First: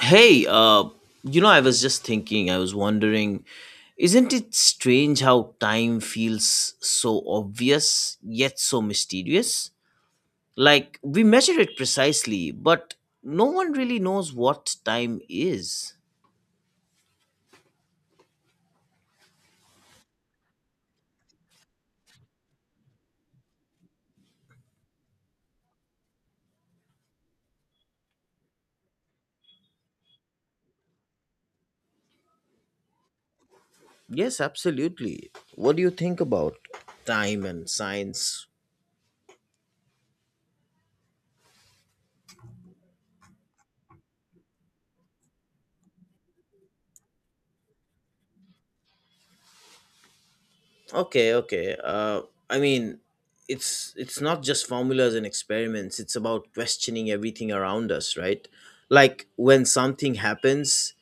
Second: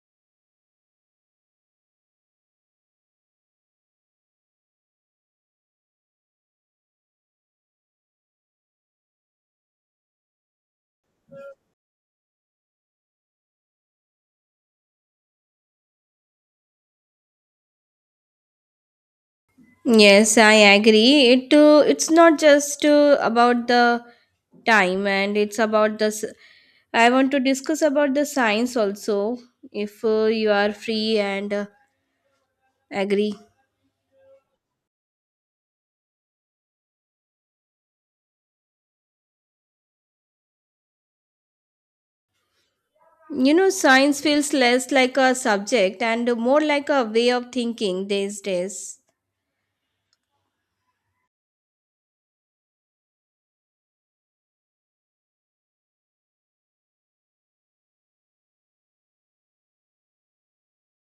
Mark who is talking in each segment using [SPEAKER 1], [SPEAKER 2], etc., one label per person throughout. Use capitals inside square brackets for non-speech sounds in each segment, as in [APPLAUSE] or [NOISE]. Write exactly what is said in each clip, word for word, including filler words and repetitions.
[SPEAKER 1] Hey, uh, you know, I was just thinking, I was wondering, isn't it strange how time feels so obvious yet so mysterious? Like, we measure it precisely, but no one really knows what time is.
[SPEAKER 2] Yes, I agree. It uh, it's not just uh, about the time, and it's about the. s- I want to discuss about the science also. If uh, you are free and uh, agree,
[SPEAKER 1] Yes, absolutely. What do you think about time and science?
[SPEAKER 2] you know, science feels less like a subject and more like a way of thinking these days.
[SPEAKER 1] Okay, okay. Uh, I mean, it's it's not just formulas and experiments. It's about questioning everything around us, right? Like when something happens,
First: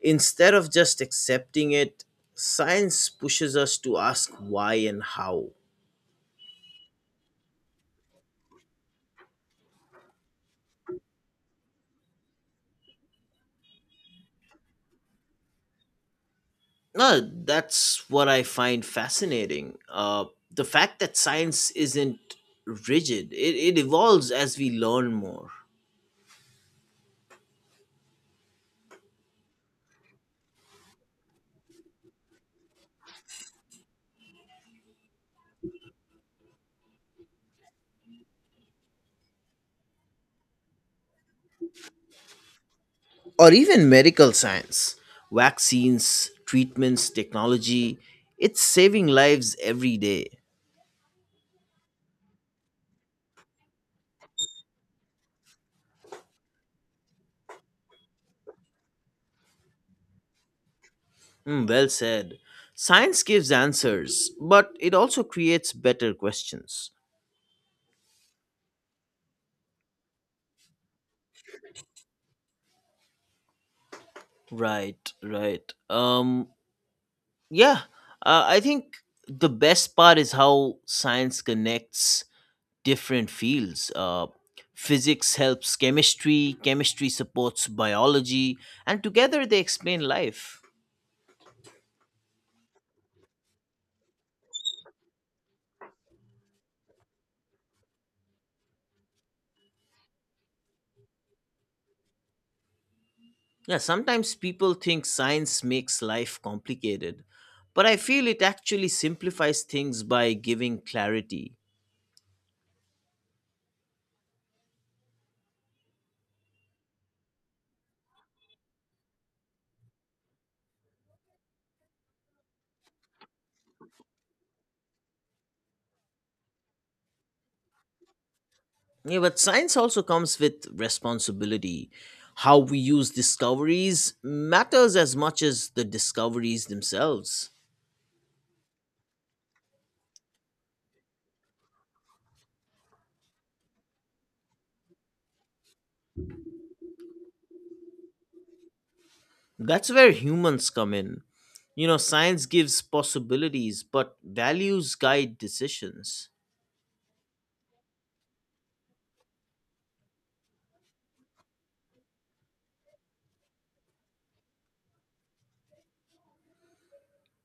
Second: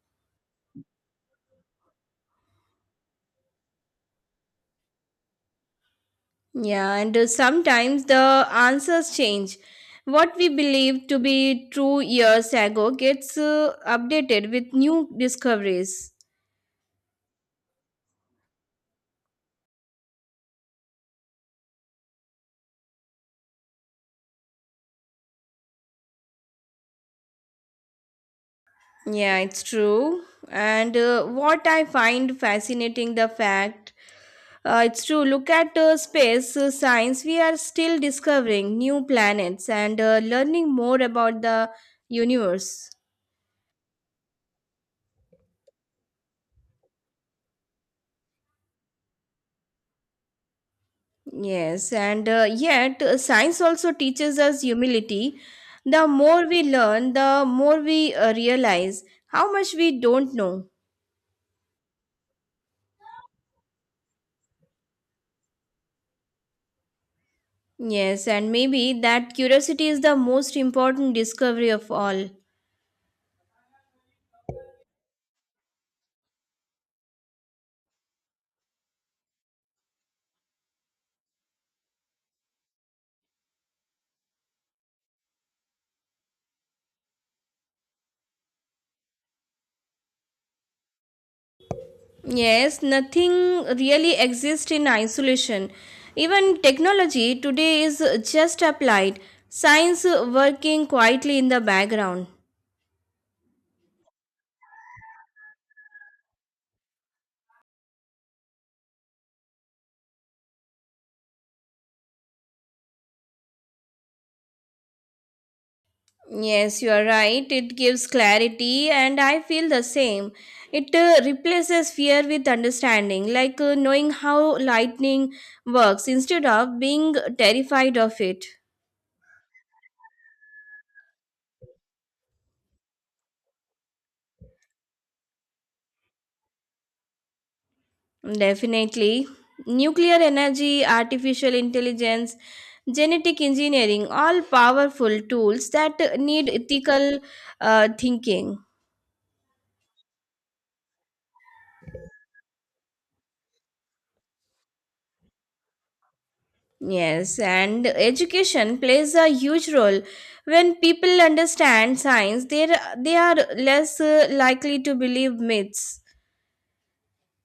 [SPEAKER 1] instead of just accepting it, science pushes us to ask why and how.
[SPEAKER 2] Yeah, and uh, sometimes the answers change. What we believed to be true years ago gets uh, updated with new discoveries.
[SPEAKER 1] No, that's what I find fascinating. Uh, the fact that science isn't rigid; it, it evolves as we learn more.
[SPEAKER 2] Yeah, it's true. And uh, what I find fascinating the fact uh, it's true. Look at uh, space uh, science. We are still discovering new planets and uh, learning more about the universe.
[SPEAKER 1] Or even medical science. Vaccines, treatments, technology, it's saving lives every day.
[SPEAKER 2] Yes, and uh, yet uh, science also teaches us humility. The more we learn, the more we uh, realize how much we don't know.
[SPEAKER 1] Hmm, well said. Science gives answers, but it also creates better questions.
[SPEAKER 2] Yes, and maybe that curiosity is the most important discovery of all.
[SPEAKER 1] Right, right. Um, yeah, uh, I think the best part is how science connects different fields. Uh, physics helps chemistry, chemistry supports biology, and together they explain life.
[SPEAKER 2] Yes, nothing really exists in isolation. Even technology today is just applied, science working quietly in the background.
[SPEAKER 1] Yeah, sometimes people think science makes life complicated, but I feel it actually simplifies things by giving clarity.
[SPEAKER 2] Yes, you are right. It gives clarity, and I feel the same. It uh, replaces fear with understanding, like uh, knowing how lightning works instead of being terrified of it.
[SPEAKER 1] Yeah, but science also comes with responsibility. How we use discoveries matters as much as the discoveries themselves.
[SPEAKER 2] Definitely. Nuclear energy, artificial intelligence, genetic engineering, all powerful tools that need ethical uh, thinking.
[SPEAKER 1] That's where humans come in. You know, science gives possibilities, but values guide decisions.
[SPEAKER 2] Yes, and education plays a huge role. When people understand science, they they are less uh, likely to believe myths.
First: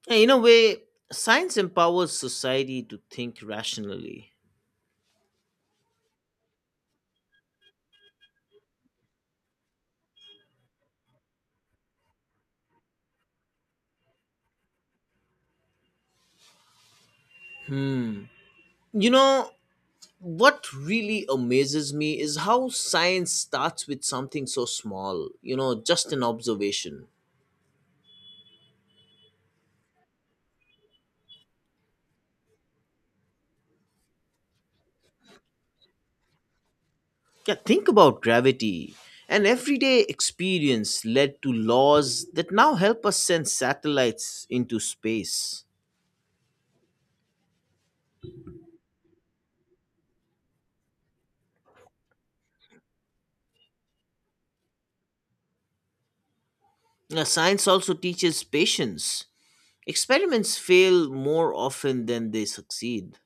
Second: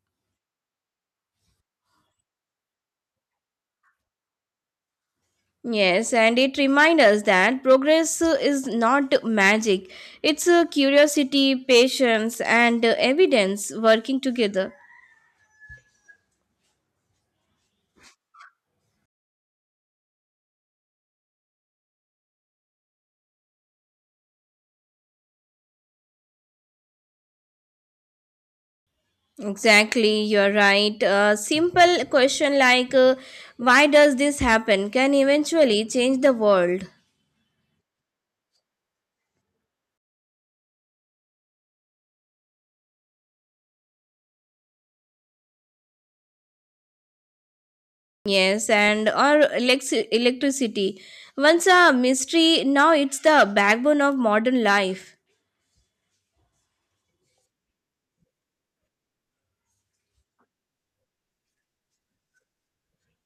[SPEAKER 1] Yeah, in a way, science empowers society to think rationally.
[SPEAKER 2] Yes, and it reminds us that progress uh, is not magic. It's uh, curiosity, patience, and uh, evidence working together.
[SPEAKER 1] Hmm. You know, what really amazes me is how science starts with something so small, you know, just an observation.
[SPEAKER 2] Exactly, you're right. A simple question like, uh, why does this happen, can eventually change the world.
[SPEAKER 1] Yeah, think about gravity. An everyday experience led to laws that now help us send satellites into space.
[SPEAKER 2] Yes, and or elec- electricity. Once a mystery, now it's the backbone of modern life.
[SPEAKER 1] Now, science also teaches patience. Experiments fail more often than they succeed.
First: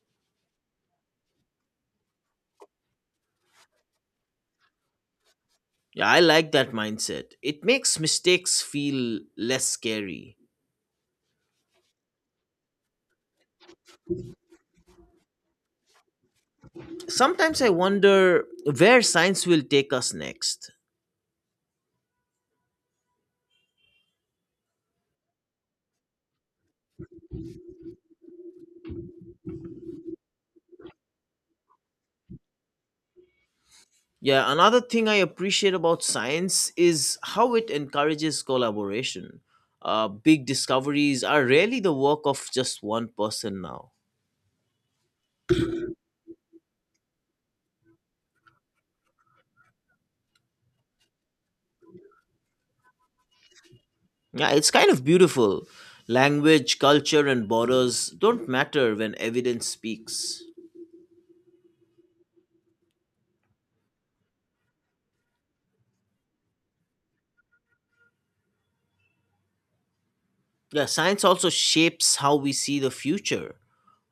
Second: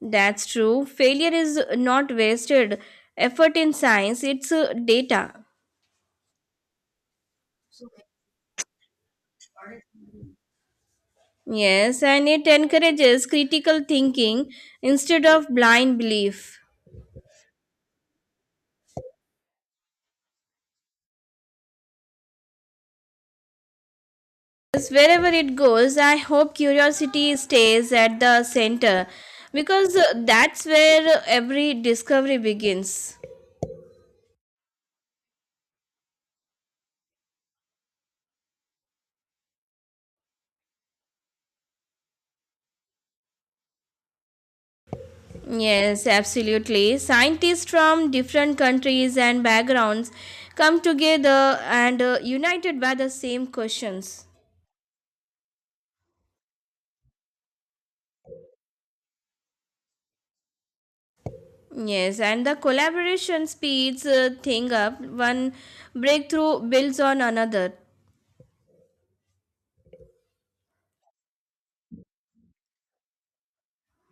[SPEAKER 2] That's true. Failure is not wasted effort in science, it's uh, data.
[SPEAKER 1] Yeah, I like that mindset. It makes mistakes feel less scary.
[SPEAKER 2] Yes, and it encourages critical thinking instead of blind belief.
[SPEAKER 1] Sometimes I wonder where science will take us next.
[SPEAKER 2] Wherever it goes, I hope curiosity stays at the center, because uh, that's where every discovery begins.
[SPEAKER 1] Yeah, another thing I appreciate about science is how it encourages collaboration. Uh, big discoveries are rarely the work of just one person now.
[SPEAKER 2] Yes, absolutely. Scientists from different countries and backgrounds come together and uh, united by the same questions.
[SPEAKER 1] Yeah, it's kind of beautiful. Language, culture, and borders don't matter when evidence speaks.
[SPEAKER 2] Yes, and the collaboration speeds uh, thing up. One breakthrough builds on another.
[SPEAKER 1] Yeah, science also shapes how we see the future.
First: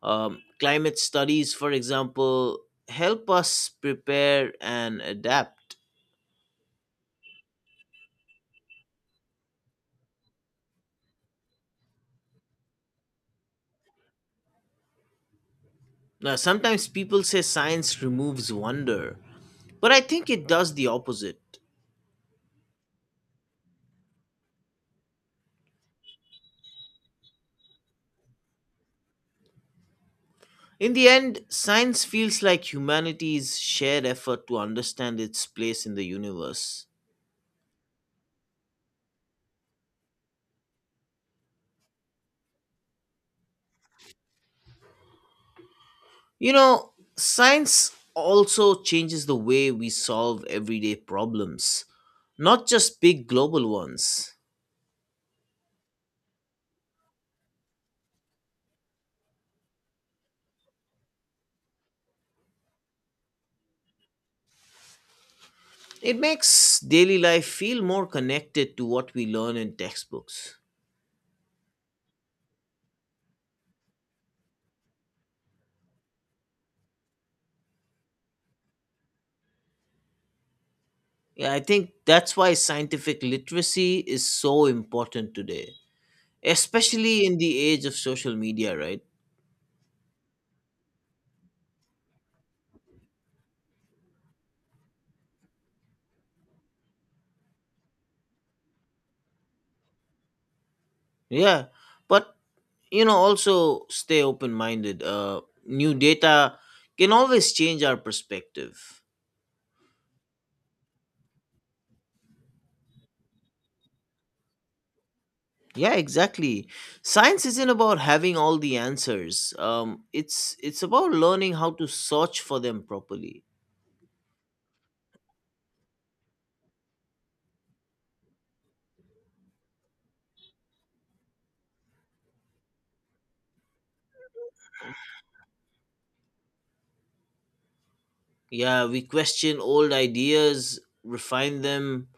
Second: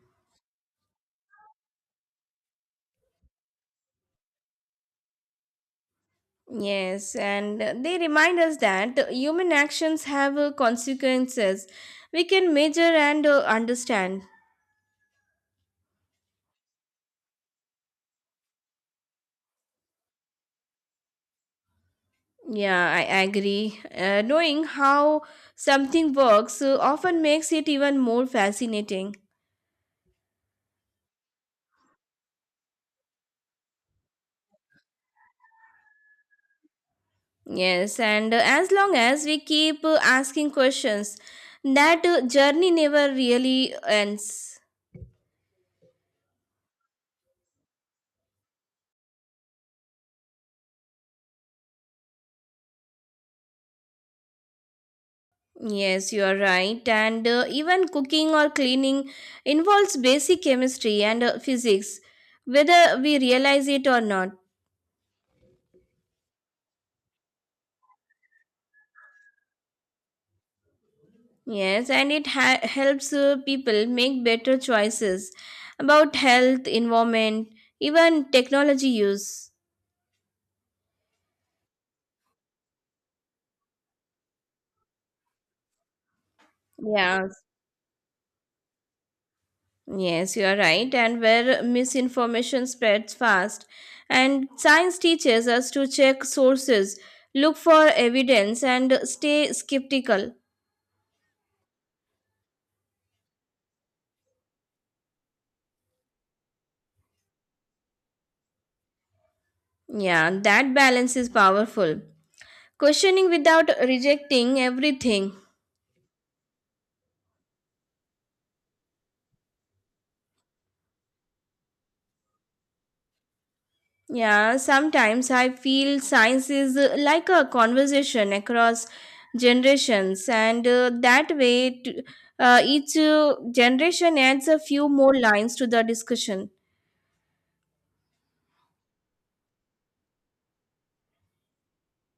[SPEAKER 1] Um, climate studies, for example, help us prepare and adapt.
[SPEAKER 2] Yes, and they remind us that human actions have uh, consequences we can measure and uh, understand.
[SPEAKER 1] Now, sometimes people say science removes wonder, but I think it does the opposite.
[SPEAKER 2] Yeah, I agree. Uh, knowing how something works uh, often makes it even more fascinating.
[SPEAKER 1] In the end, science feels like humanity's shared effort to understand its place in the universe.
[SPEAKER 2] Yes, and uh, as long as we keep uh, asking questions, that uh, journey never really ends.
[SPEAKER 1] You know, science also changes the way we solve everyday problems, not just big global ones.
[SPEAKER 2] Yes, you are right. And uh, even cooking or cleaning involves basic chemistry and uh, physics, whether we realize it or not.
[SPEAKER 1] It makes daily life feel more connected to what we learn in textbooks.
[SPEAKER 2] Yes, and it ha- helps uh, people make better choices about health, environment, even technology use.
[SPEAKER 1] Yeah, I think that's why scientific literacy is so important today, especially
[SPEAKER 2] Yes,
[SPEAKER 1] in the age of social media, right?
[SPEAKER 2] yes, you are right. And where misinformation spreads fast, and science teaches us to check sources, look for evidence, and stay skeptical.
[SPEAKER 1] Yeah, but you know also stay open minded. Uh new data can always change our perspective.
[SPEAKER 2] Yeah, that balance is powerful. Questioning without rejecting everything.
[SPEAKER 1] Yeah, exactly. Science isn't about having all the answers. Um it's it's about learning how to search for them properly.
[SPEAKER 2] Yeah, sometimes I feel science is uh, like a conversation across generations, and uh, that way, t- uh, each uh, generation adds a few more lines to the discussion.
[SPEAKER 1] Yeah, we question old ideas, refine them,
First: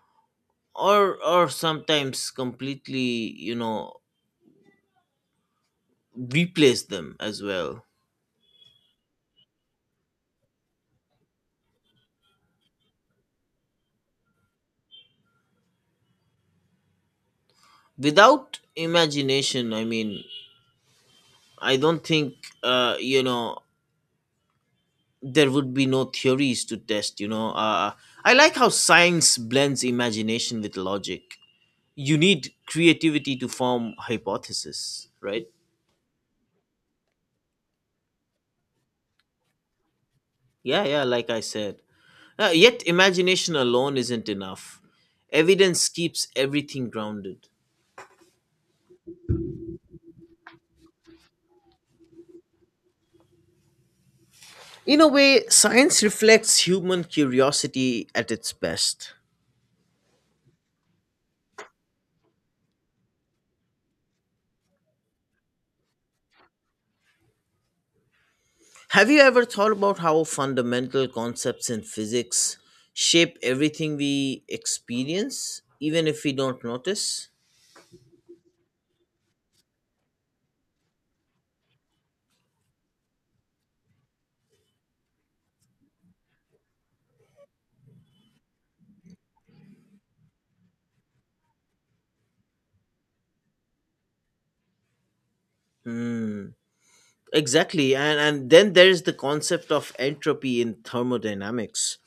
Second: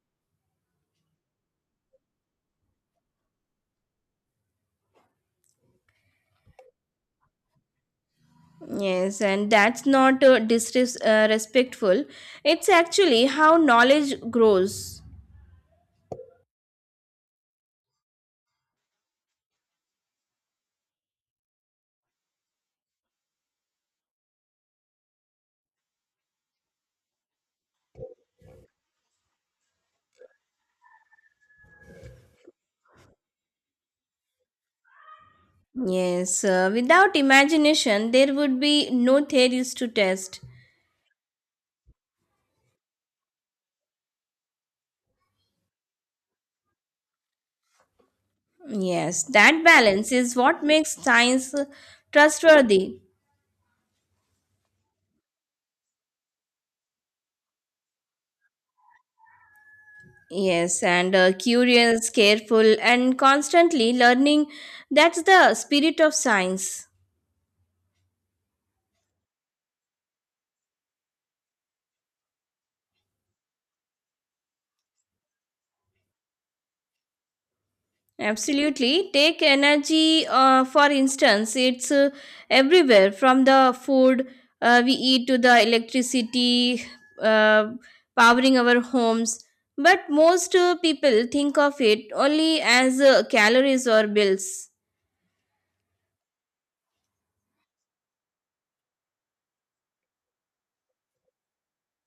[SPEAKER 1] or or sometimes completely, you know replace them as well.
[SPEAKER 2] Yes, and that's not uh, disrespectful. It's actually how knowledge grows.
[SPEAKER 1] Without imagination, I mean I don't think uh, you know there would be no theories to test, you know uh, I like how science blends imagination with logic. You need creativity to form hypothesis, right?
[SPEAKER 2] Yes, uh, without imagination, there would be no theories to test.
[SPEAKER 1] Yeah yeah like I said. Uh, yet imagination alone isn't enough, evidence keeps everything grounded.
[SPEAKER 2] Yes, that balance is what makes science trustworthy.
[SPEAKER 1] In a way, science reflects human curiosity at its best.
[SPEAKER 2] Yes, and uh, curious, careful, and constantly learning. That's the spirit of science.
[SPEAKER 1] Have you ever thought about how fundamental concepts in physics shape everything we experience, even if we don't notice?
[SPEAKER 2] Absolutely. Take energy, uh, for instance, it's uh, everywhere from the food uh, we eat to the electricity uh, powering our homes. But most uh, people think of it only as uh, calories or bills.
[SPEAKER 1] Hmm. Exactly. And, and then there's the concept of entropy in thermodynamics.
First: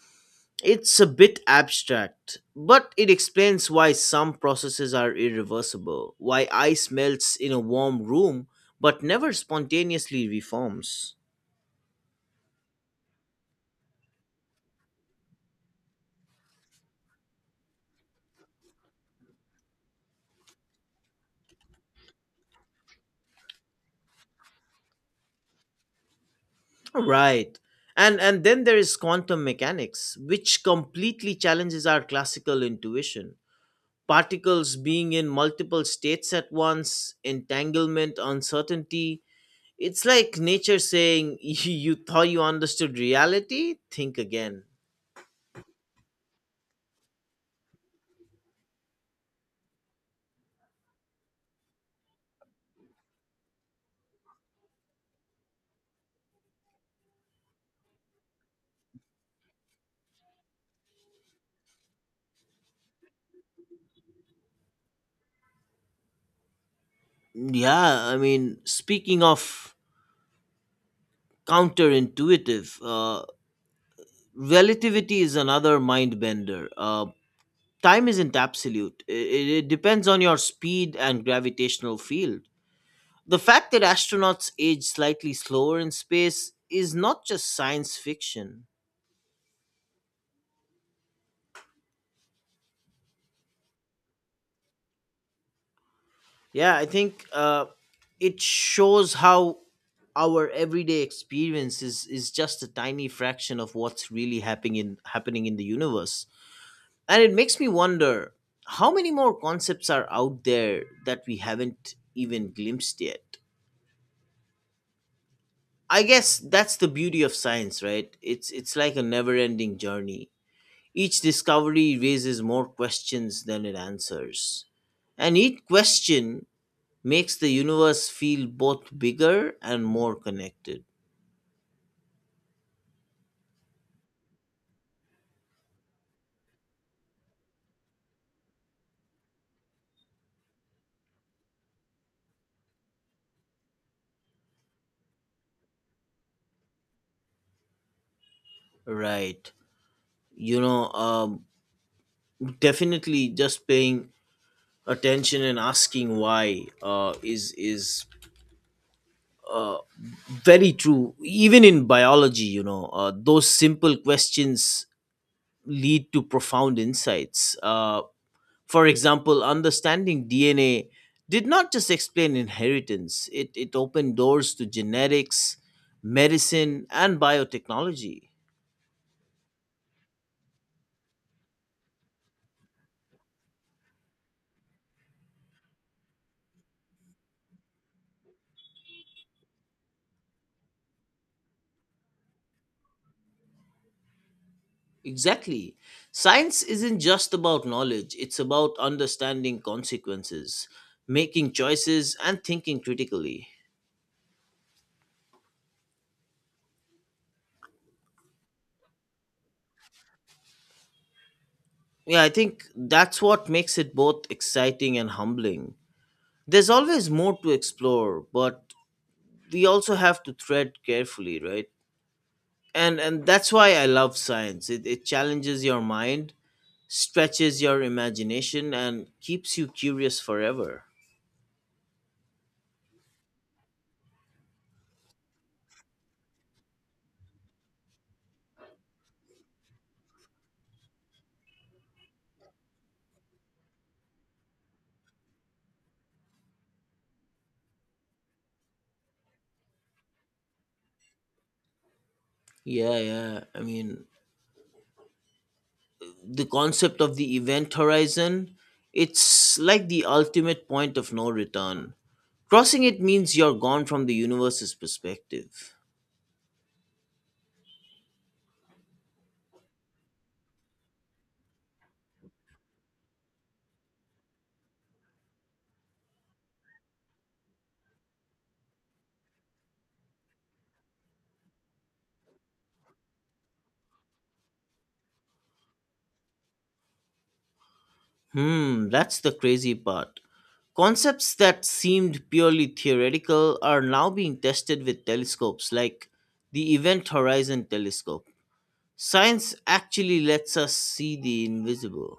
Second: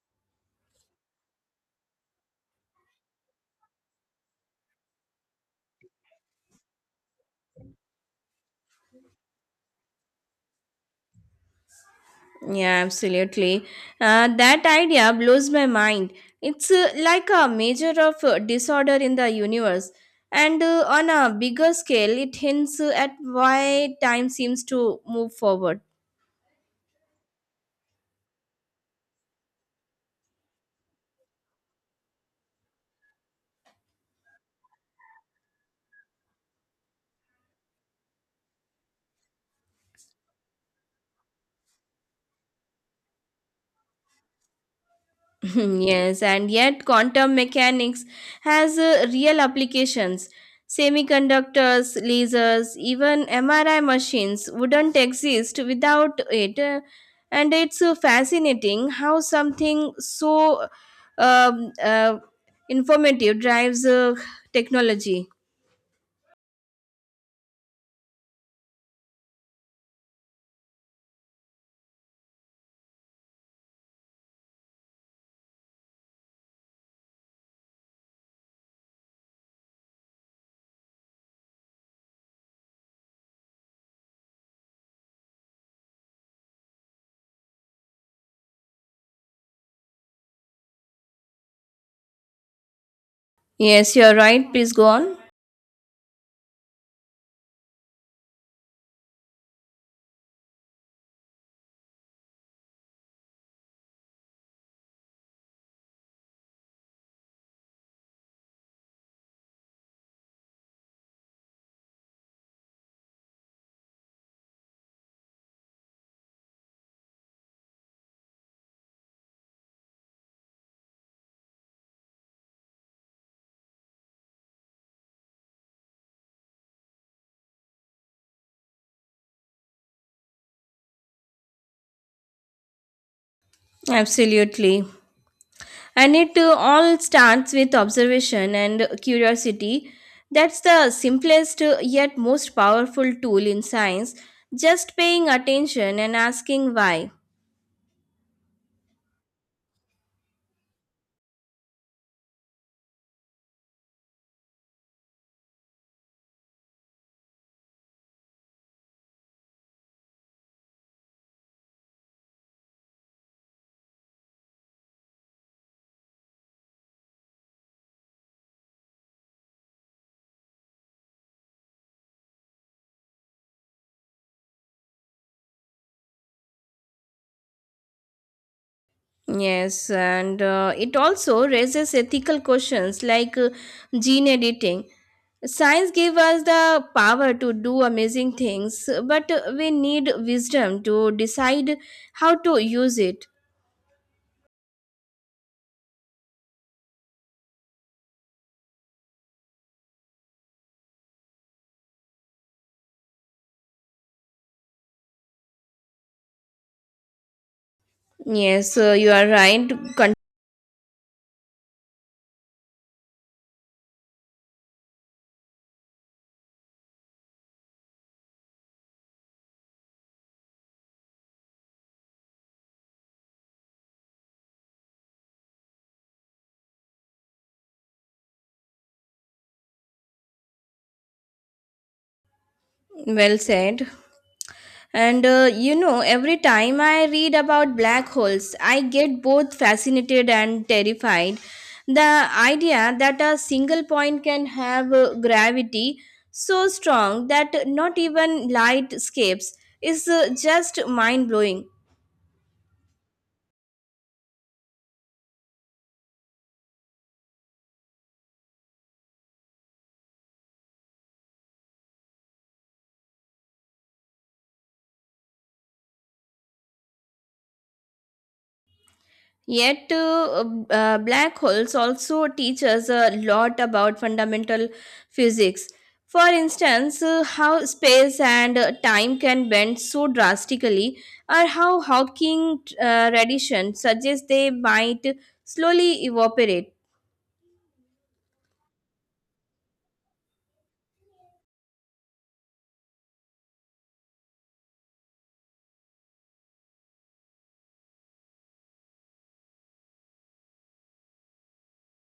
[SPEAKER 1] It's a bit abstract, but it explains why some processes are irreversible, why ice melts in a warm room but never spontaneously reforms.
[SPEAKER 2] Yeah, absolutely. Uh, that idea blows my mind. It's uh, like a measure of uh, disorder in the universe. And uh, on a bigger scale, it hints uh, at why time seems to move forward.
[SPEAKER 1] Right. And and then there is quantum mechanics, which completely challenges our classical intuition. Particles being in multiple states at once, entanglement, uncertainty. It's like nature saying, [LAUGHS] You you thought you understood reality? Think again.
[SPEAKER 2] [LAUGHS] Yes, and yet quantum mechanics has uh, real applications. Semiconductors, lasers, even M R I machines wouldn't exist without it. Uh, And it's uh, fascinating how something so um, uh, informative drives uh, technology.
[SPEAKER 1] Yeah, I mean, speaking of counterintuitive, uh, relativity is another mind bender. Uh, time isn't absolute, it it depends on your speed and gravitational field. The fact that astronauts age slightly slower in space is not just science fiction.
[SPEAKER 2] Yes, you're right. Please go on.
[SPEAKER 1] Yeah, I think uh, it shows how our everyday experience is, is just a tiny fraction of what's really happening in, happening in the universe. And it makes me wonder how many more concepts are out there that we haven't even glimpsed yet. I guess that's the beauty of science, right? It's it's like a never-ending journey. Each discovery raises more questions than it answers. And each question makes the universe feel both bigger and more connected.
[SPEAKER 2] Absolutely. And it uh, all starts with observation and curiosity. That's the simplest, uh, yet most powerful tool in science: just paying attention and asking why.
[SPEAKER 1] Right. You know, um, definitely just paying attention and asking why uh, is is very true. Even in biology, you know, uh, those simple questions lead to profound insights. Uh, For example, understanding D N A did not just explain inheritance, it, it opened doors to genetics, medicine, and biotechnology.
[SPEAKER 2] Yes, and uh, it also raises ethical questions, like uh, gene editing. Science gives us the power to do amazing things, but uh, we need wisdom to decide how to use it.
[SPEAKER 1] Exactly. Science isn't just about knowledge, it's about understanding consequences, making choices, and thinking critically.
[SPEAKER 2] Yes, uh, you are right. Con-
[SPEAKER 1] Yeah, I think that's what makes it both exciting and humbling. There's always more to explore, but we also have to tread carefully, right? and and that's why I love science. It, it challenges your mind, stretches your imagination, and keeps you curious forever.
[SPEAKER 2] well said. And uh, you know, every time I read about black holes, I get both fascinated and terrified. The idea that a single point can have uh, gravity so strong that not even light escapes is uh, just mind blowing.
[SPEAKER 1] Yeah yeah I mean, the concept of the event horizon, it's like the ultimate point of no return. Crossing it means you're gone from the universe's perspective.
[SPEAKER 2] Yet, uh, uh, black holes also teach us a lot about fundamental physics. For instance, uh, how space and uh, time can bend so drastically, or how Hawking uh, radiation suggests they might slowly evaporate.
[SPEAKER 1] Hmm, that's the crazy part. Concepts that seemed purely theoretical are now being tested with telescopes like the Event Horizon Telescope. Science actually lets us see the invisible.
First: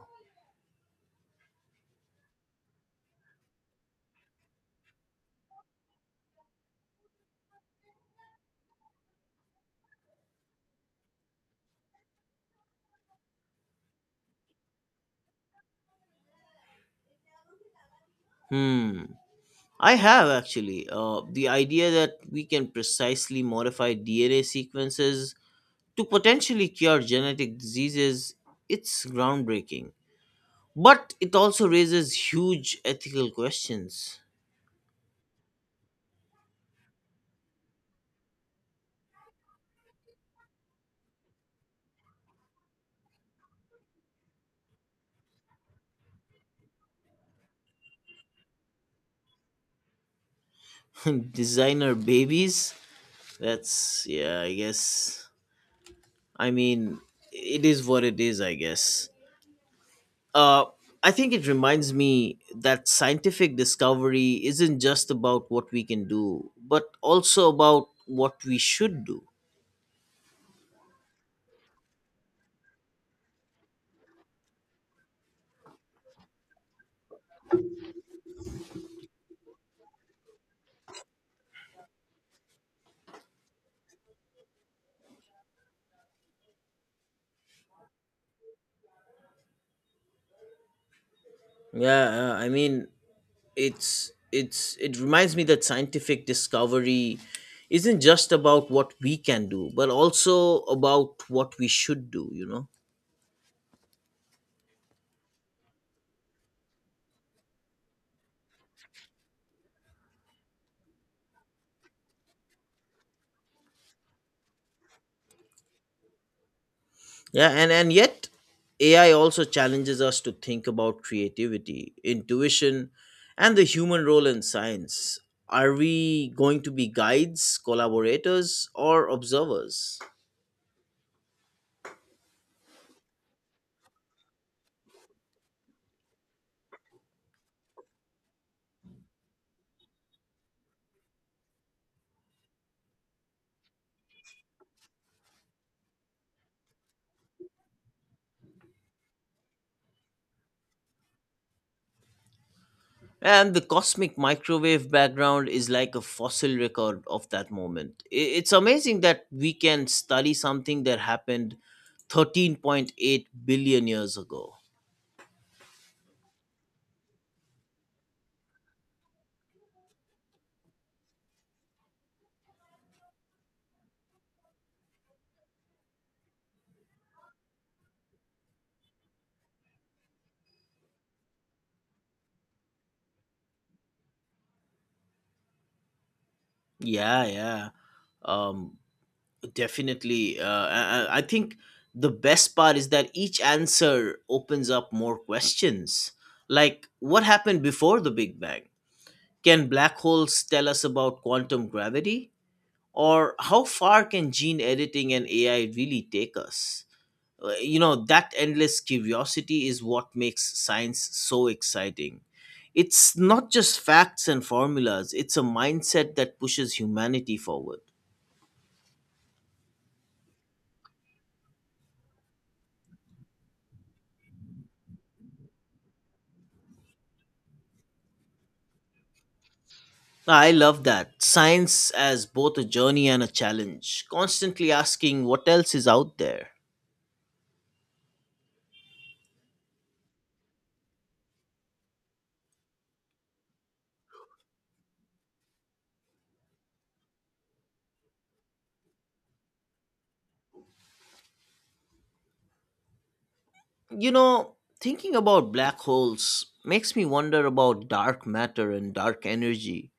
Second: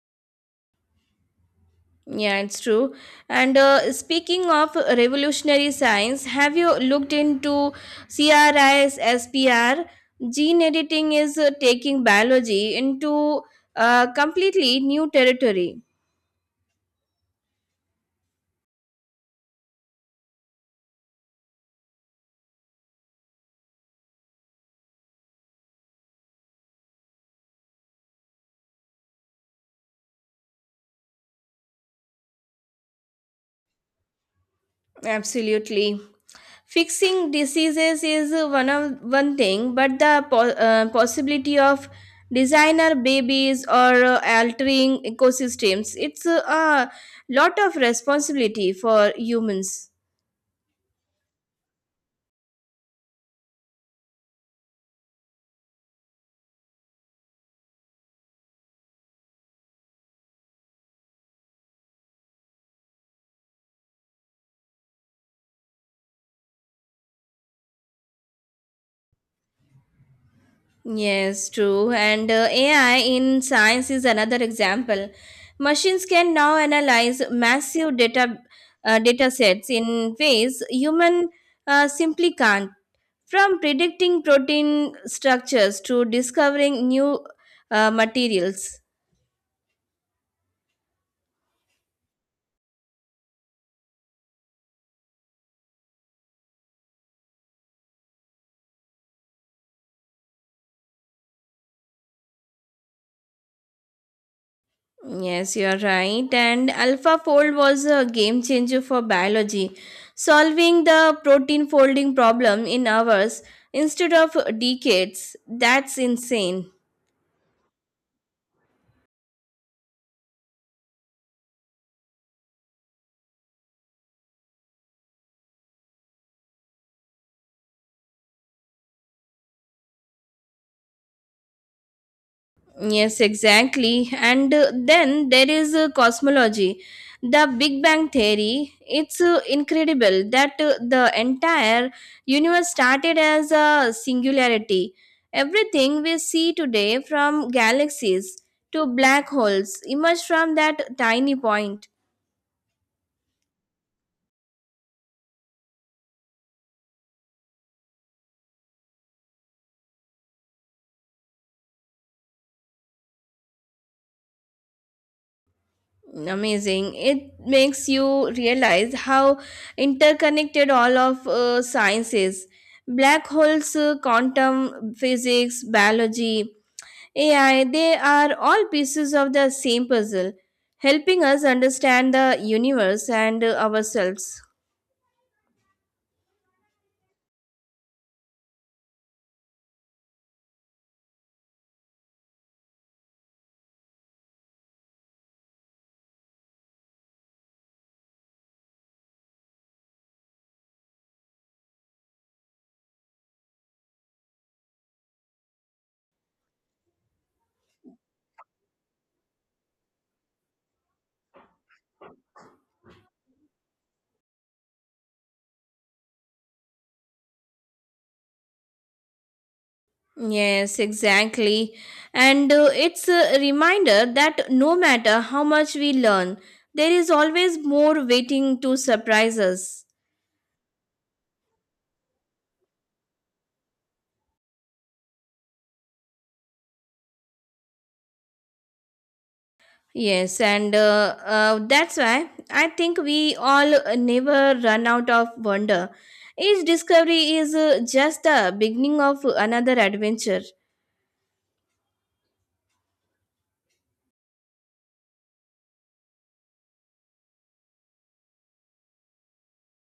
[SPEAKER 2] Yeah, it's true. And uh, speaking of revolutionary science, have you looked into C R Is, S P R? Gene editing is uh, taking biology into uh, completely new territory.
[SPEAKER 1] Hmm. I have actually. Uh, the idea that we can precisely modify D N A sequences to potentially cure genetic diseases, it's groundbreaking. But it also raises huge ethical questions.
[SPEAKER 2] Absolutely. Fixing diseases is uh, one of one thing, but the po- uh, possibility of designer babies or uh, altering ecosystems, it's uh, a lot of responsibility for humans.
[SPEAKER 1] [LAUGHS] Designer babies? That's, yeah, I guess. I mean, it is what it is, I guess. Uh, I think it reminds me that scientific discovery isn't just about what we can do, but also about what we should do.
[SPEAKER 2] Yes, true. And uh, A I in science is another example. Machines can now analyze massive data uh, data sets in ways human uh, simply can't. From predicting protein structures to discovering new uh, materials.
[SPEAKER 1] Yeah, uh, I mean, it's it's it reminds me that scientific discovery isn't just about what we can do, but also about what we should do, you know.
[SPEAKER 2] Yes, you are right. And AlphaFold was a game changer for biology, solving the protein folding problem in hours instead of decades. That's insane.
[SPEAKER 1] Yeah, and and yet A I also challenges us to think about creativity, intuition, and the human role in science. Are we going to be guides, collaborators, or observers?
[SPEAKER 2] Yes, exactly. And uh, then there is uh, cosmology. The Big Bang Theory, it's uh, incredible that uh, the entire universe started as a singularity. Everything we see today, from galaxies to black holes, emerged from that tiny point.
[SPEAKER 1] And the cosmic microwave background is like a fossil record of that moment. I- It's amazing that we can study something that happened thirteen point eight billion years ago.
[SPEAKER 2] Amazing. It makes you realize how interconnected all of uh, science is. Black holes, uh, quantum physics, biology, A I, they are all pieces of the same puzzle, helping us understand the universe and uh, ourselves.
[SPEAKER 1] Yeah, yeah. Um, Definitely. Uh, I, I think the best part is that each answer opens up more questions. Like, what happened before the Big Bang? Can black holes tell us about quantum gravity? Or how far can gene editing and A I really take us? Uh, You know, that endless curiosity is what makes science so exciting. It's not just facts and formulas, it's a mindset that pushes humanity forward.
[SPEAKER 2] Yes, exactly. And uh, it's a reminder that no matter how much we learn, there is always more waiting to surprise us.
[SPEAKER 1] I love that. Science as both a journey and a challenge, constantly asking what else is out there.
[SPEAKER 2] Yes, and uh, uh, that's why I think we all uh, never run out of wonder. Each discovery is uh, just the beginning of another adventure.
[SPEAKER 1] You know, thinking about black holes makes me wonder about dark matter and dark energy.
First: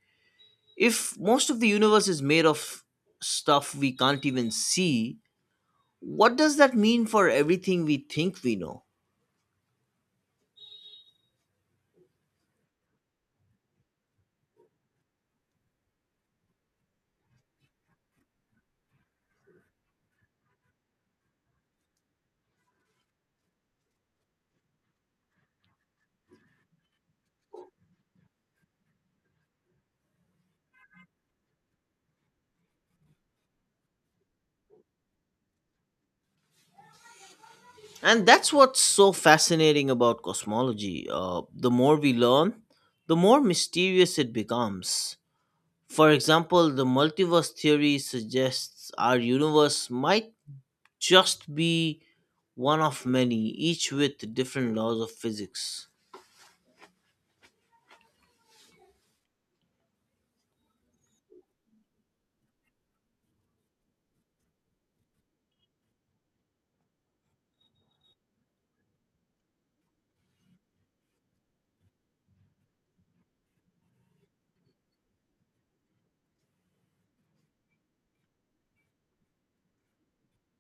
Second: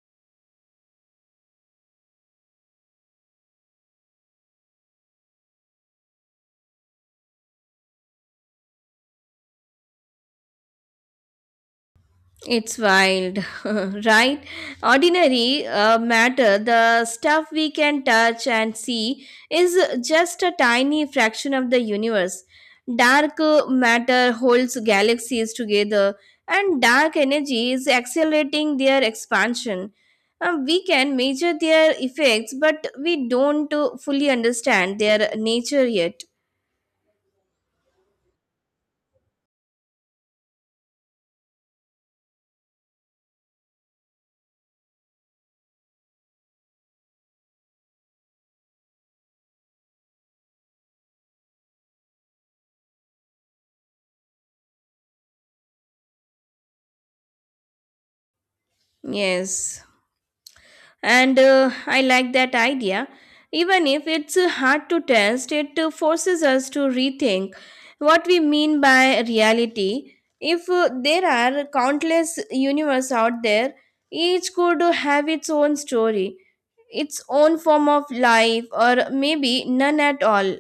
[SPEAKER 1] If most of the universe is made of stuff we can't even see, what does that mean for everything we think we know?
[SPEAKER 2] It's wild, [LAUGHS] right? Ordinary uh, matter, the stuff we can touch and see, is just a tiny fraction of the universe. Dark uh, matter holds galaxies together, and dark energy is accelerating their expansion. Uh, we can measure their effects, but we don't uh, fully understand their nature yet.
[SPEAKER 1] And that's what's so fascinating about cosmology. Uh, the more we learn, the more mysterious it becomes. For example, the multiverse theory suggests our universe might just be one of many, each with different laws of physics.
[SPEAKER 2] Yes. And uh, I like that idea. Even if it's uh, hard to test, it uh, forces us to rethink what we mean by reality. If uh, there are countless universe out there, each could have its own story, its own form of life, or maybe none at all.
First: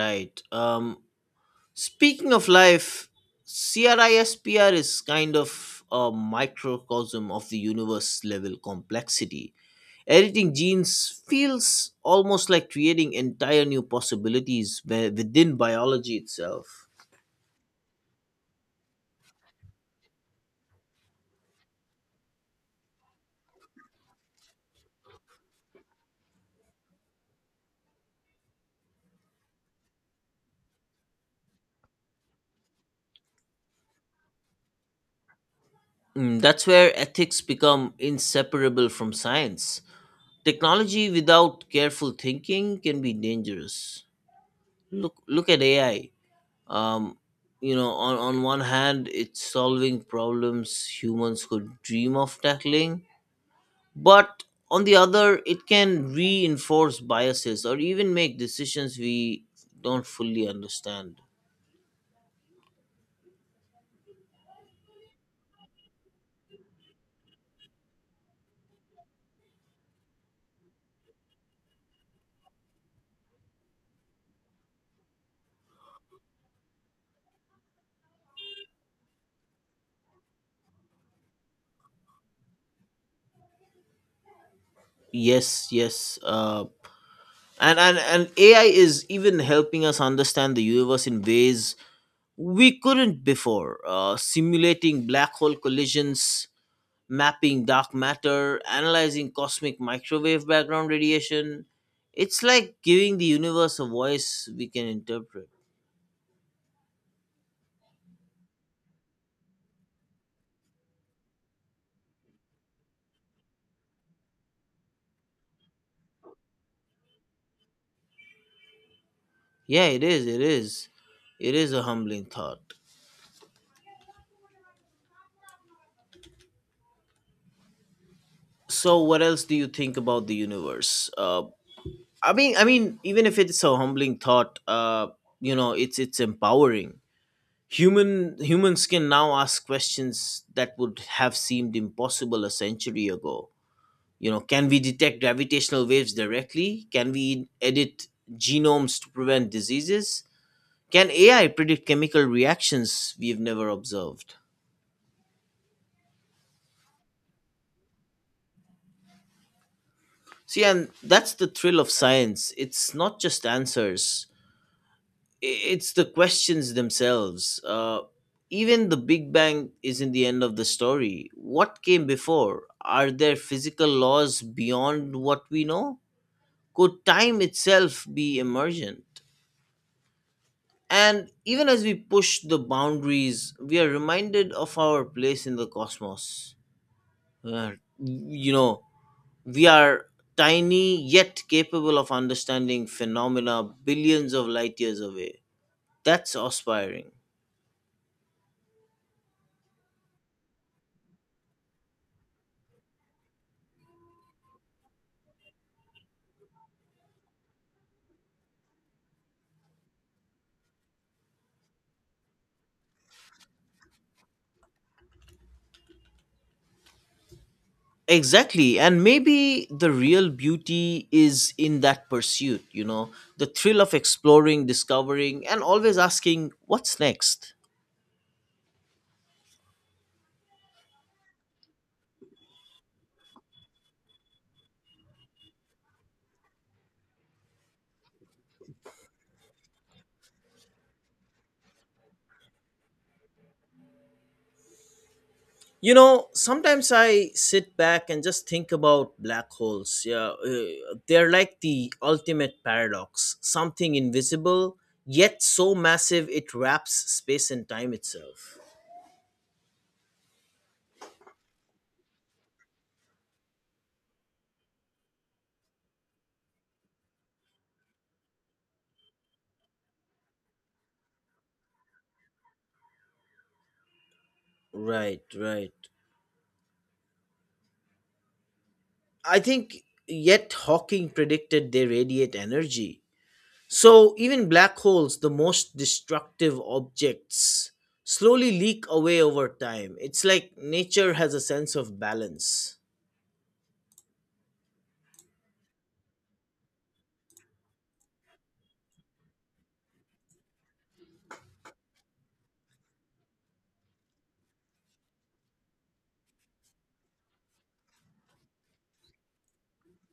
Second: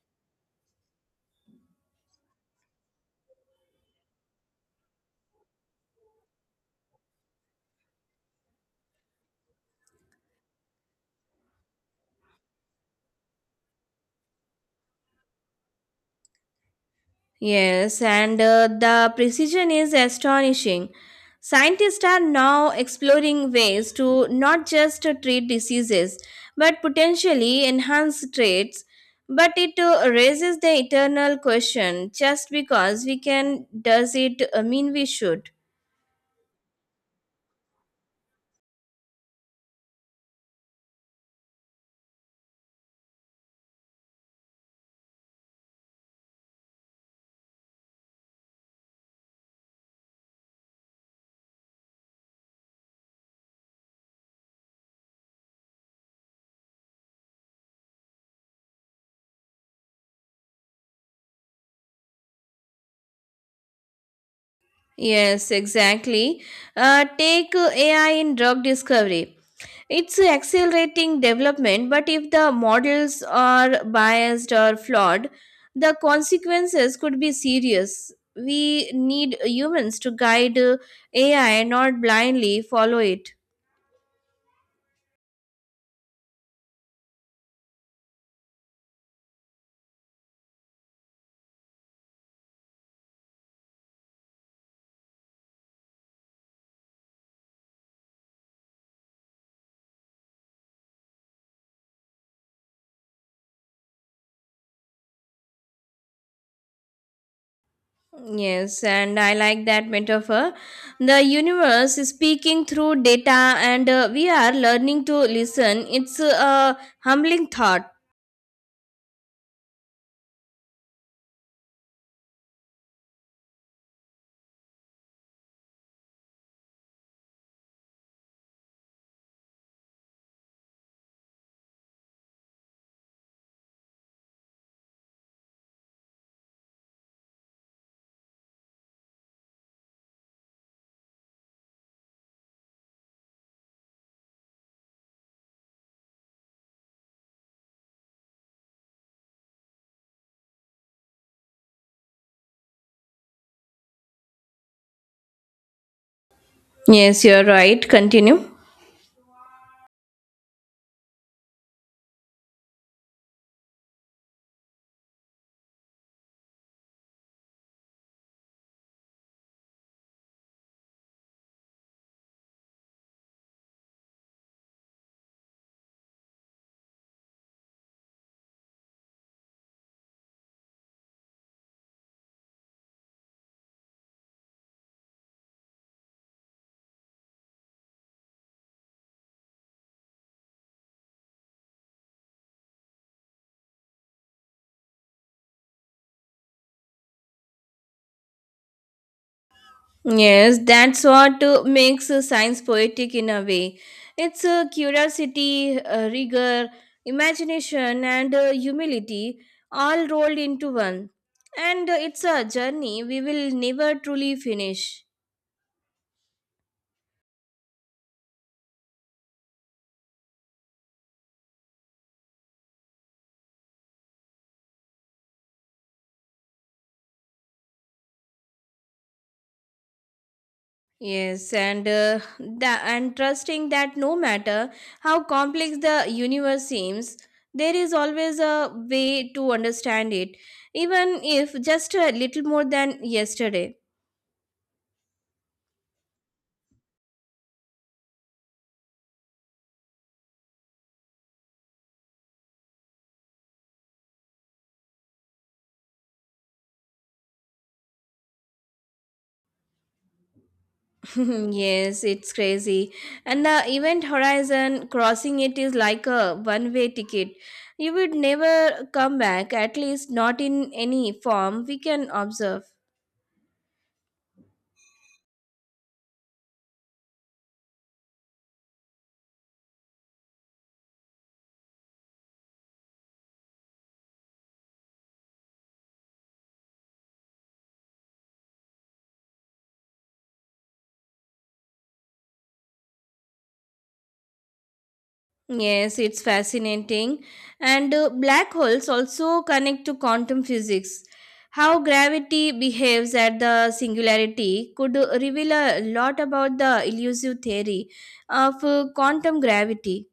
[SPEAKER 1] Right. Um, speaking of life, CRISPR is kind of a microcosm of the universe level complexity. Editing genes feels almost like creating entire new possibilities wi- within biology itself.
[SPEAKER 2] Yes, and uh, the precision is astonishing. Scientists are now exploring ways to not just uh, treat diseases but potentially enhance traits. But it uh, raises the eternal question: just because we can, does it uh, mean we should?
[SPEAKER 1] Mm, that's where ethics become inseparable from science. Technology without careful thinking can be dangerous. Look, look at A I. Um, you know, on, on one hand, it's solving problems humans could dream of tackling, but on the other, it can reinforce biases or even make decisions we don't fully understand.
[SPEAKER 2] Yes, exactly. Uh, take uh, A I in drug discovery. It's accelerating development, but if the models are biased or flawed, the consequences could be serious. We need humans to guide uh, A I, not blindly follow it.
[SPEAKER 1] Yes, yes. Uh, and, and, and A I is even helping us understand the universe in ways we couldn't before. Uh, simulating black hole collisions, mapping dark matter, analyzing cosmic microwave background radiation. It's like giving the universe a voice we can interpret.
[SPEAKER 2] Yes, and I like that metaphor. The universe is speaking through data, and uh, we are learning to listen. It's uh, a humbling thought.
[SPEAKER 1] Yeah, it is, it is. It is a humbling thought. So what else do you think about the universe? Uh, I mean I mean even if it's a humbling thought, uh, you know, it's it's empowering. Human humans can now ask questions that would have seemed impossible a century ago. You know, can we detect gravitational waves directly? Can we edit genomes to prevent diseases? Can A I predict chemical reactions we've never observed?
[SPEAKER 2] Yes, you're right. Continue.
[SPEAKER 1] See, and that's the thrill of science. It's not just answers, it's the questions themselves. Uh, even the Big Bang isn't the end of the story. What came before? Are there physical laws beyond what we know? Could time itself be emergent? And even as we push the boundaries, we are reminded of our place in the cosmos. Uh, you know, we are tiny yet capable of understanding phenomena billions of light years away. That's aspiring.
[SPEAKER 2] Yes, that's what uh, makes uh, science poetic in a way. It's uh, curiosity, uh, rigor, imagination, and uh, humility all rolled into one. And uh, it's a journey we will never truly finish.
[SPEAKER 1] Exactly. And maybe the real beauty is in that pursuit, you know, the thrill of exploring, discovering, and always asking, what's next?
[SPEAKER 2] Yes, and uh, tha- and trusting that no matter how complex the universe seems, there is always a way to understand it, even if just a little more than yesterday.
[SPEAKER 1] You know, sometimes I sit back and just think about black holes. Yeah, uh, they're like the ultimate paradox, something invisible, yet so massive it wraps space and time itself.
[SPEAKER 2] [LAUGHS] Yes, it's crazy. And the event horizon, crossing it is like a one way ticket. You would never come back, at least not in any form we can observe.
[SPEAKER 1] Right, right. I think, yet Hawking predicted they radiate energy. So, even black holes, the most destructive objects, slowly leak away over time. It's like nature has a sense of balance.
[SPEAKER 2] Yes, it's fascinating. And uh, black holes also connect to quantum physics. How gravity behaves at the singularity could reveal a lot about the elusive theory of uh, quantum gravity.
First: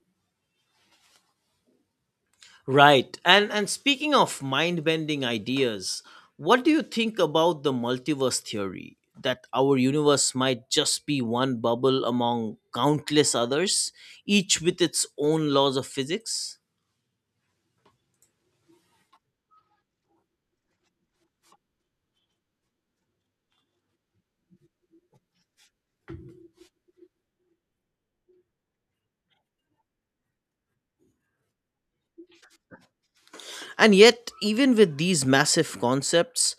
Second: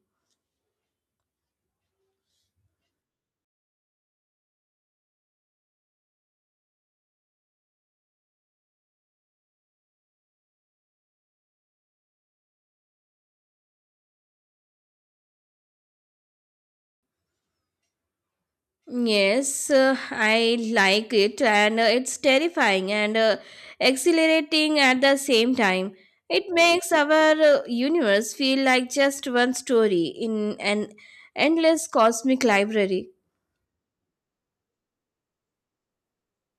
[SPEAKER 1] Right. And and speaking of mind-bending ideas, what do you think about the multiverse theory that our universe might just be one bubble among countless others, each with its own laws of physics?
[SPEAKER 2] Yes, uh, I like it, and uh, it's terrifying and uh, exhilarating at the same time. It makes our uh, universe feel like just one story in an endless cosmic library.
[SPEAKER 1] And yet, even with these massive concepts,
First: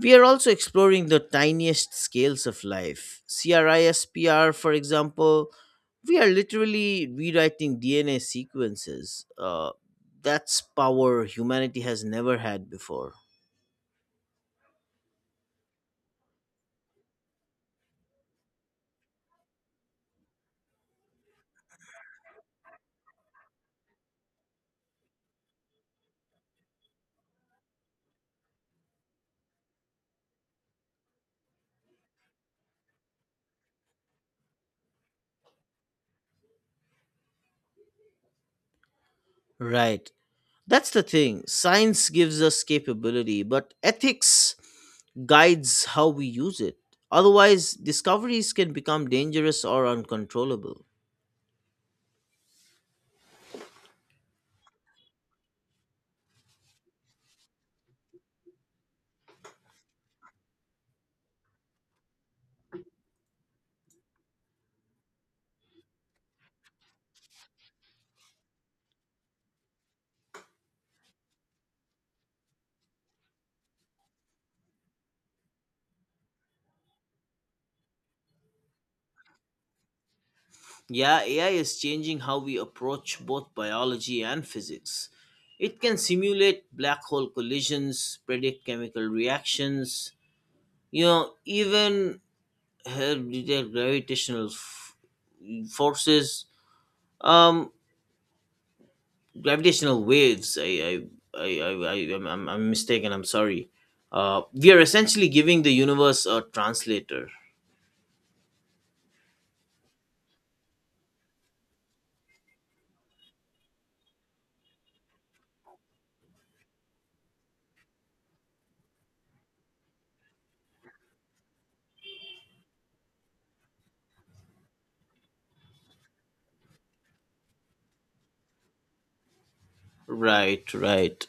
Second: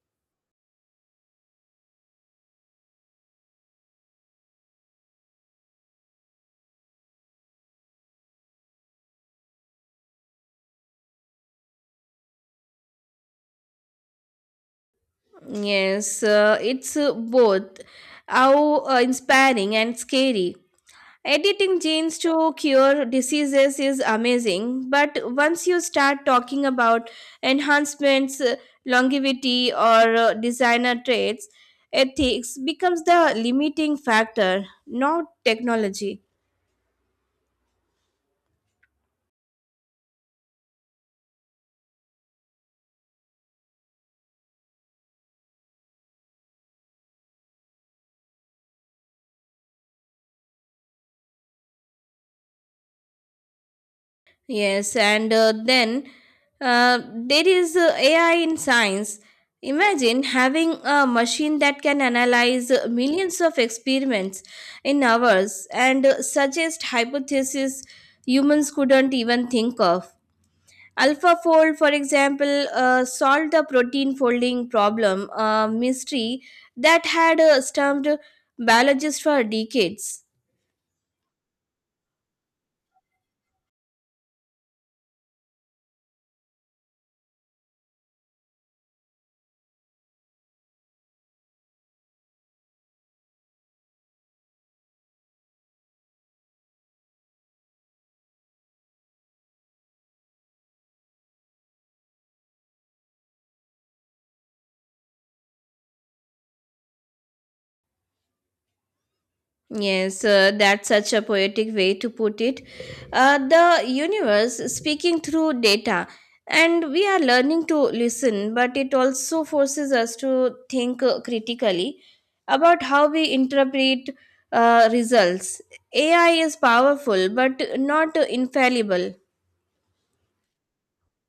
[SPEAKER 1] we are also exploring the tiniest scales of life. CRISPR, for example, we are literally rewriting D N A sequences. Uh, that's power humanity has never had before.
[SPEAKER 2] Yes, uh, it's uh, both how uh, inspiring and scary. Editing genes to cure diseases is amazing, but once you start talking about enhancements, uh, longevity, or uh, designer traits, ethics becomes the limiting factor, not technology.
[SPEAKER 1] Right. That's the thing. Science gives us capability, but ethics guides how we use it. Otherwise, discoveries can become dangerous or uncontrollable.
[SPEAKER 2] Yes, and uh, then uh, there is uh, A I in science. Imagine having a machine that can analyze uh, millions of experiments in hours and uh, suggest hypotheses humans couldn't even think of. AlphaFold, for example, uh, solved the protein folding problem, a mystery that had uh, stumped biologists for decades.
[SPEAKER 1] Yeah, A I is changing how we approach both biology and physics. It can simulate black hole collisions, predict chemical reactions, you know, even help detect gravitational f- forces, um, gravitational waves. I, I, I, I, I I'm, I'm I'm mistaken. I'm sorry. Uh, we are essentially giving the universe a translator.
[SPEAKER 2] Yes, uh, that's such a poetic way to put it. Uh, the universe speaking through data, and we are learning to listen, but it also forces us to think uh, critically about how we interpret uh, results. A I is powerful, but not uh, infallible.
[SPEAKER 1] Right, right.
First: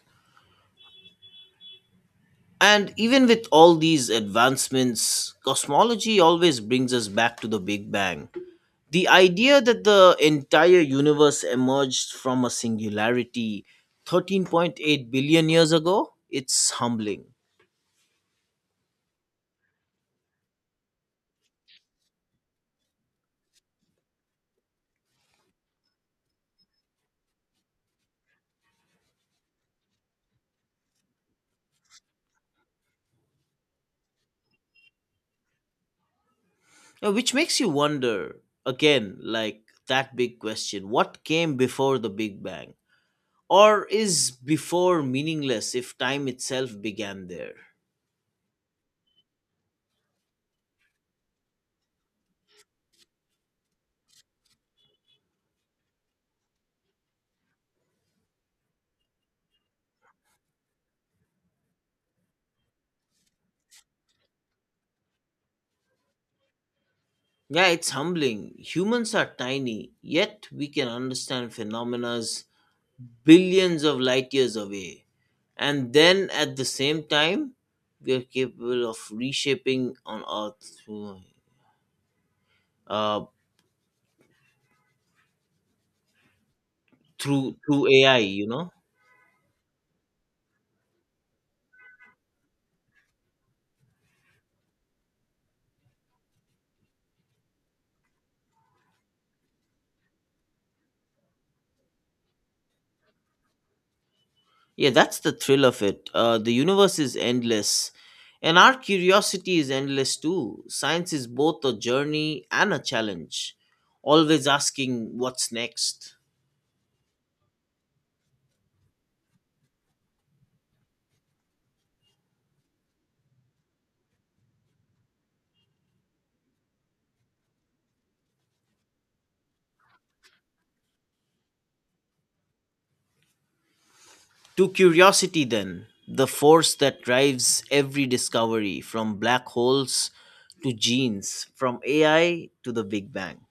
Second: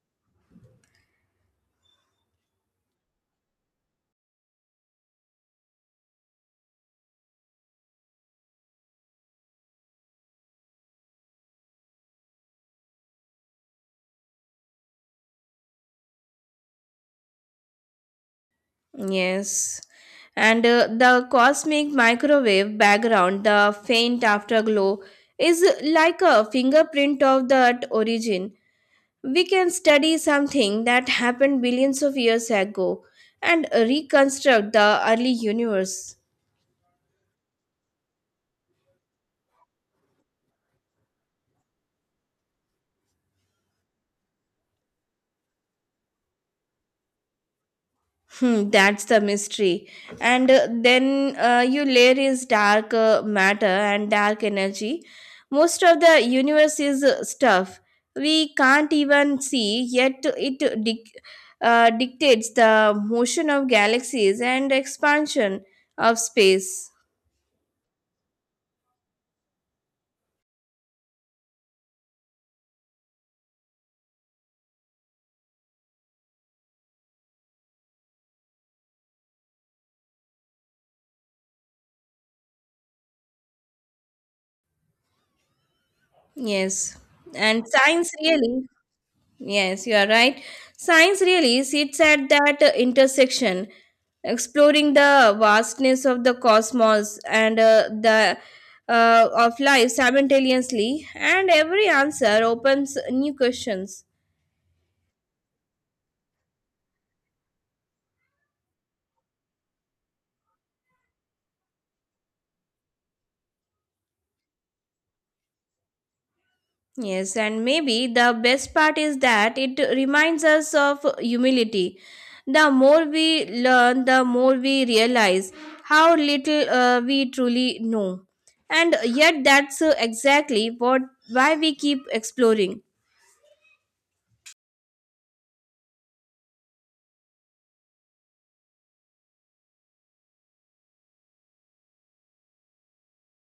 [SPEAKER 1] And even with all these advancements, cosmology always brings us back to the Big Bang. The idea that the entire universe emerged from a singularity thirteen point eight billion years ago, it's humbling.
[SPEAKER 2] Yes. And uh, the cosmic microwave background, the faint afterglow, is like a fingerprint of that origin. We can study something that happened billions of years ago and reconstruct the early universe.
[SPEAKER 1] Now, which makes you wonder again, like that big question, what came before the Big Bang? Or is before meaningless if time itself began there?
[SPEAKER 2] Hmm, that's the mystery. And uh, then uh, you layer is dark uh, matter and dark energy. Most of the universe is uh, stuff we can't even see, yet it dic- uh, dictates the motion of galaxies and expansion of space.
[SPEAKER 1] Yeah, it's humbling. Humans are tiny, yet we can understand phenomena billions of light years away. And then at the same time, we are capable of reshaping on Earth through, uh,
[SPEAKER 2] Yes.
[SPEAKER 1] through,
[SPEAKER 2] And
[SPEAKER 1] through
[SPEAKER 2] science
[SPEAKER 1] A I, you
[SPEAKER 2] really—
[SPEAKER 1] know?
[SPEAKER 2] Yes, you are right. Science really sits at that uh, intersection, exploring the vastness of the cosmos and uh, the uh, of life simultaneously, and every answer opens new questions.
[SPEAKER 1] Yeah, that's the thrill of it. Uh, the universe is endless, and our curiosity is endless too. Science is both a journey and a challenge, always asking what's next.
[SPEAKER 2] Yes, and maybe the best part is that it reminds us of humility. The more we learn, the more we realize how little uh, we truly know. And yet, that's uh, exactly what why we keep exploring.
[SPEAKER 1] To curiosity, then, the force that drives every discovery from black holes to genes, from A I to the Big Bang.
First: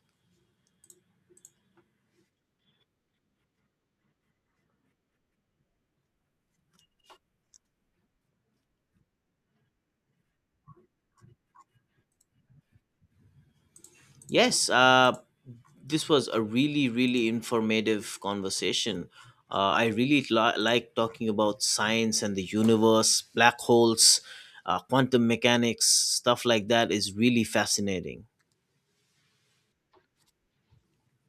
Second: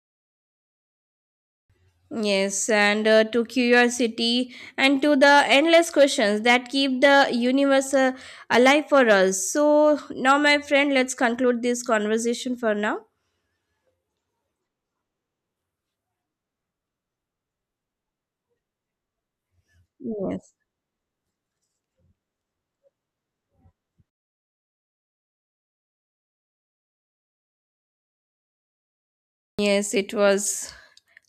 [SPEAKER 2] Yes, and uh, to curiosity and to the endless questions that keep the universe uh, alive for us. So, now, my friend, let's conclude this conversation for now.
[SPEAKER 1] Yes, uh, this was a really, really informative conversation. Uh, I really
[SPEAKER 2] Yes.
[SPEAKER 1] li- like talking about science and the universe, black holes, uh, quantum mechanics, stuff like that is really fascinating.
[SPEAKER 2] Yes, it was.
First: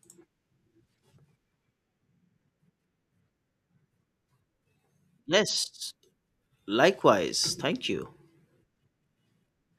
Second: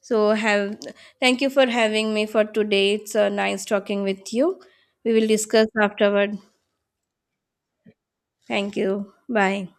[SPEAKER 2] So have— thank you for having me for today. It's uh, nice talking with you. We will discuss
[SPEAKER 1] Yes,
[SPEAKER 2] afterward.
[SPEAKER 1] likewise. Thank you.
[SPEAKER 2] Thank you. Bye.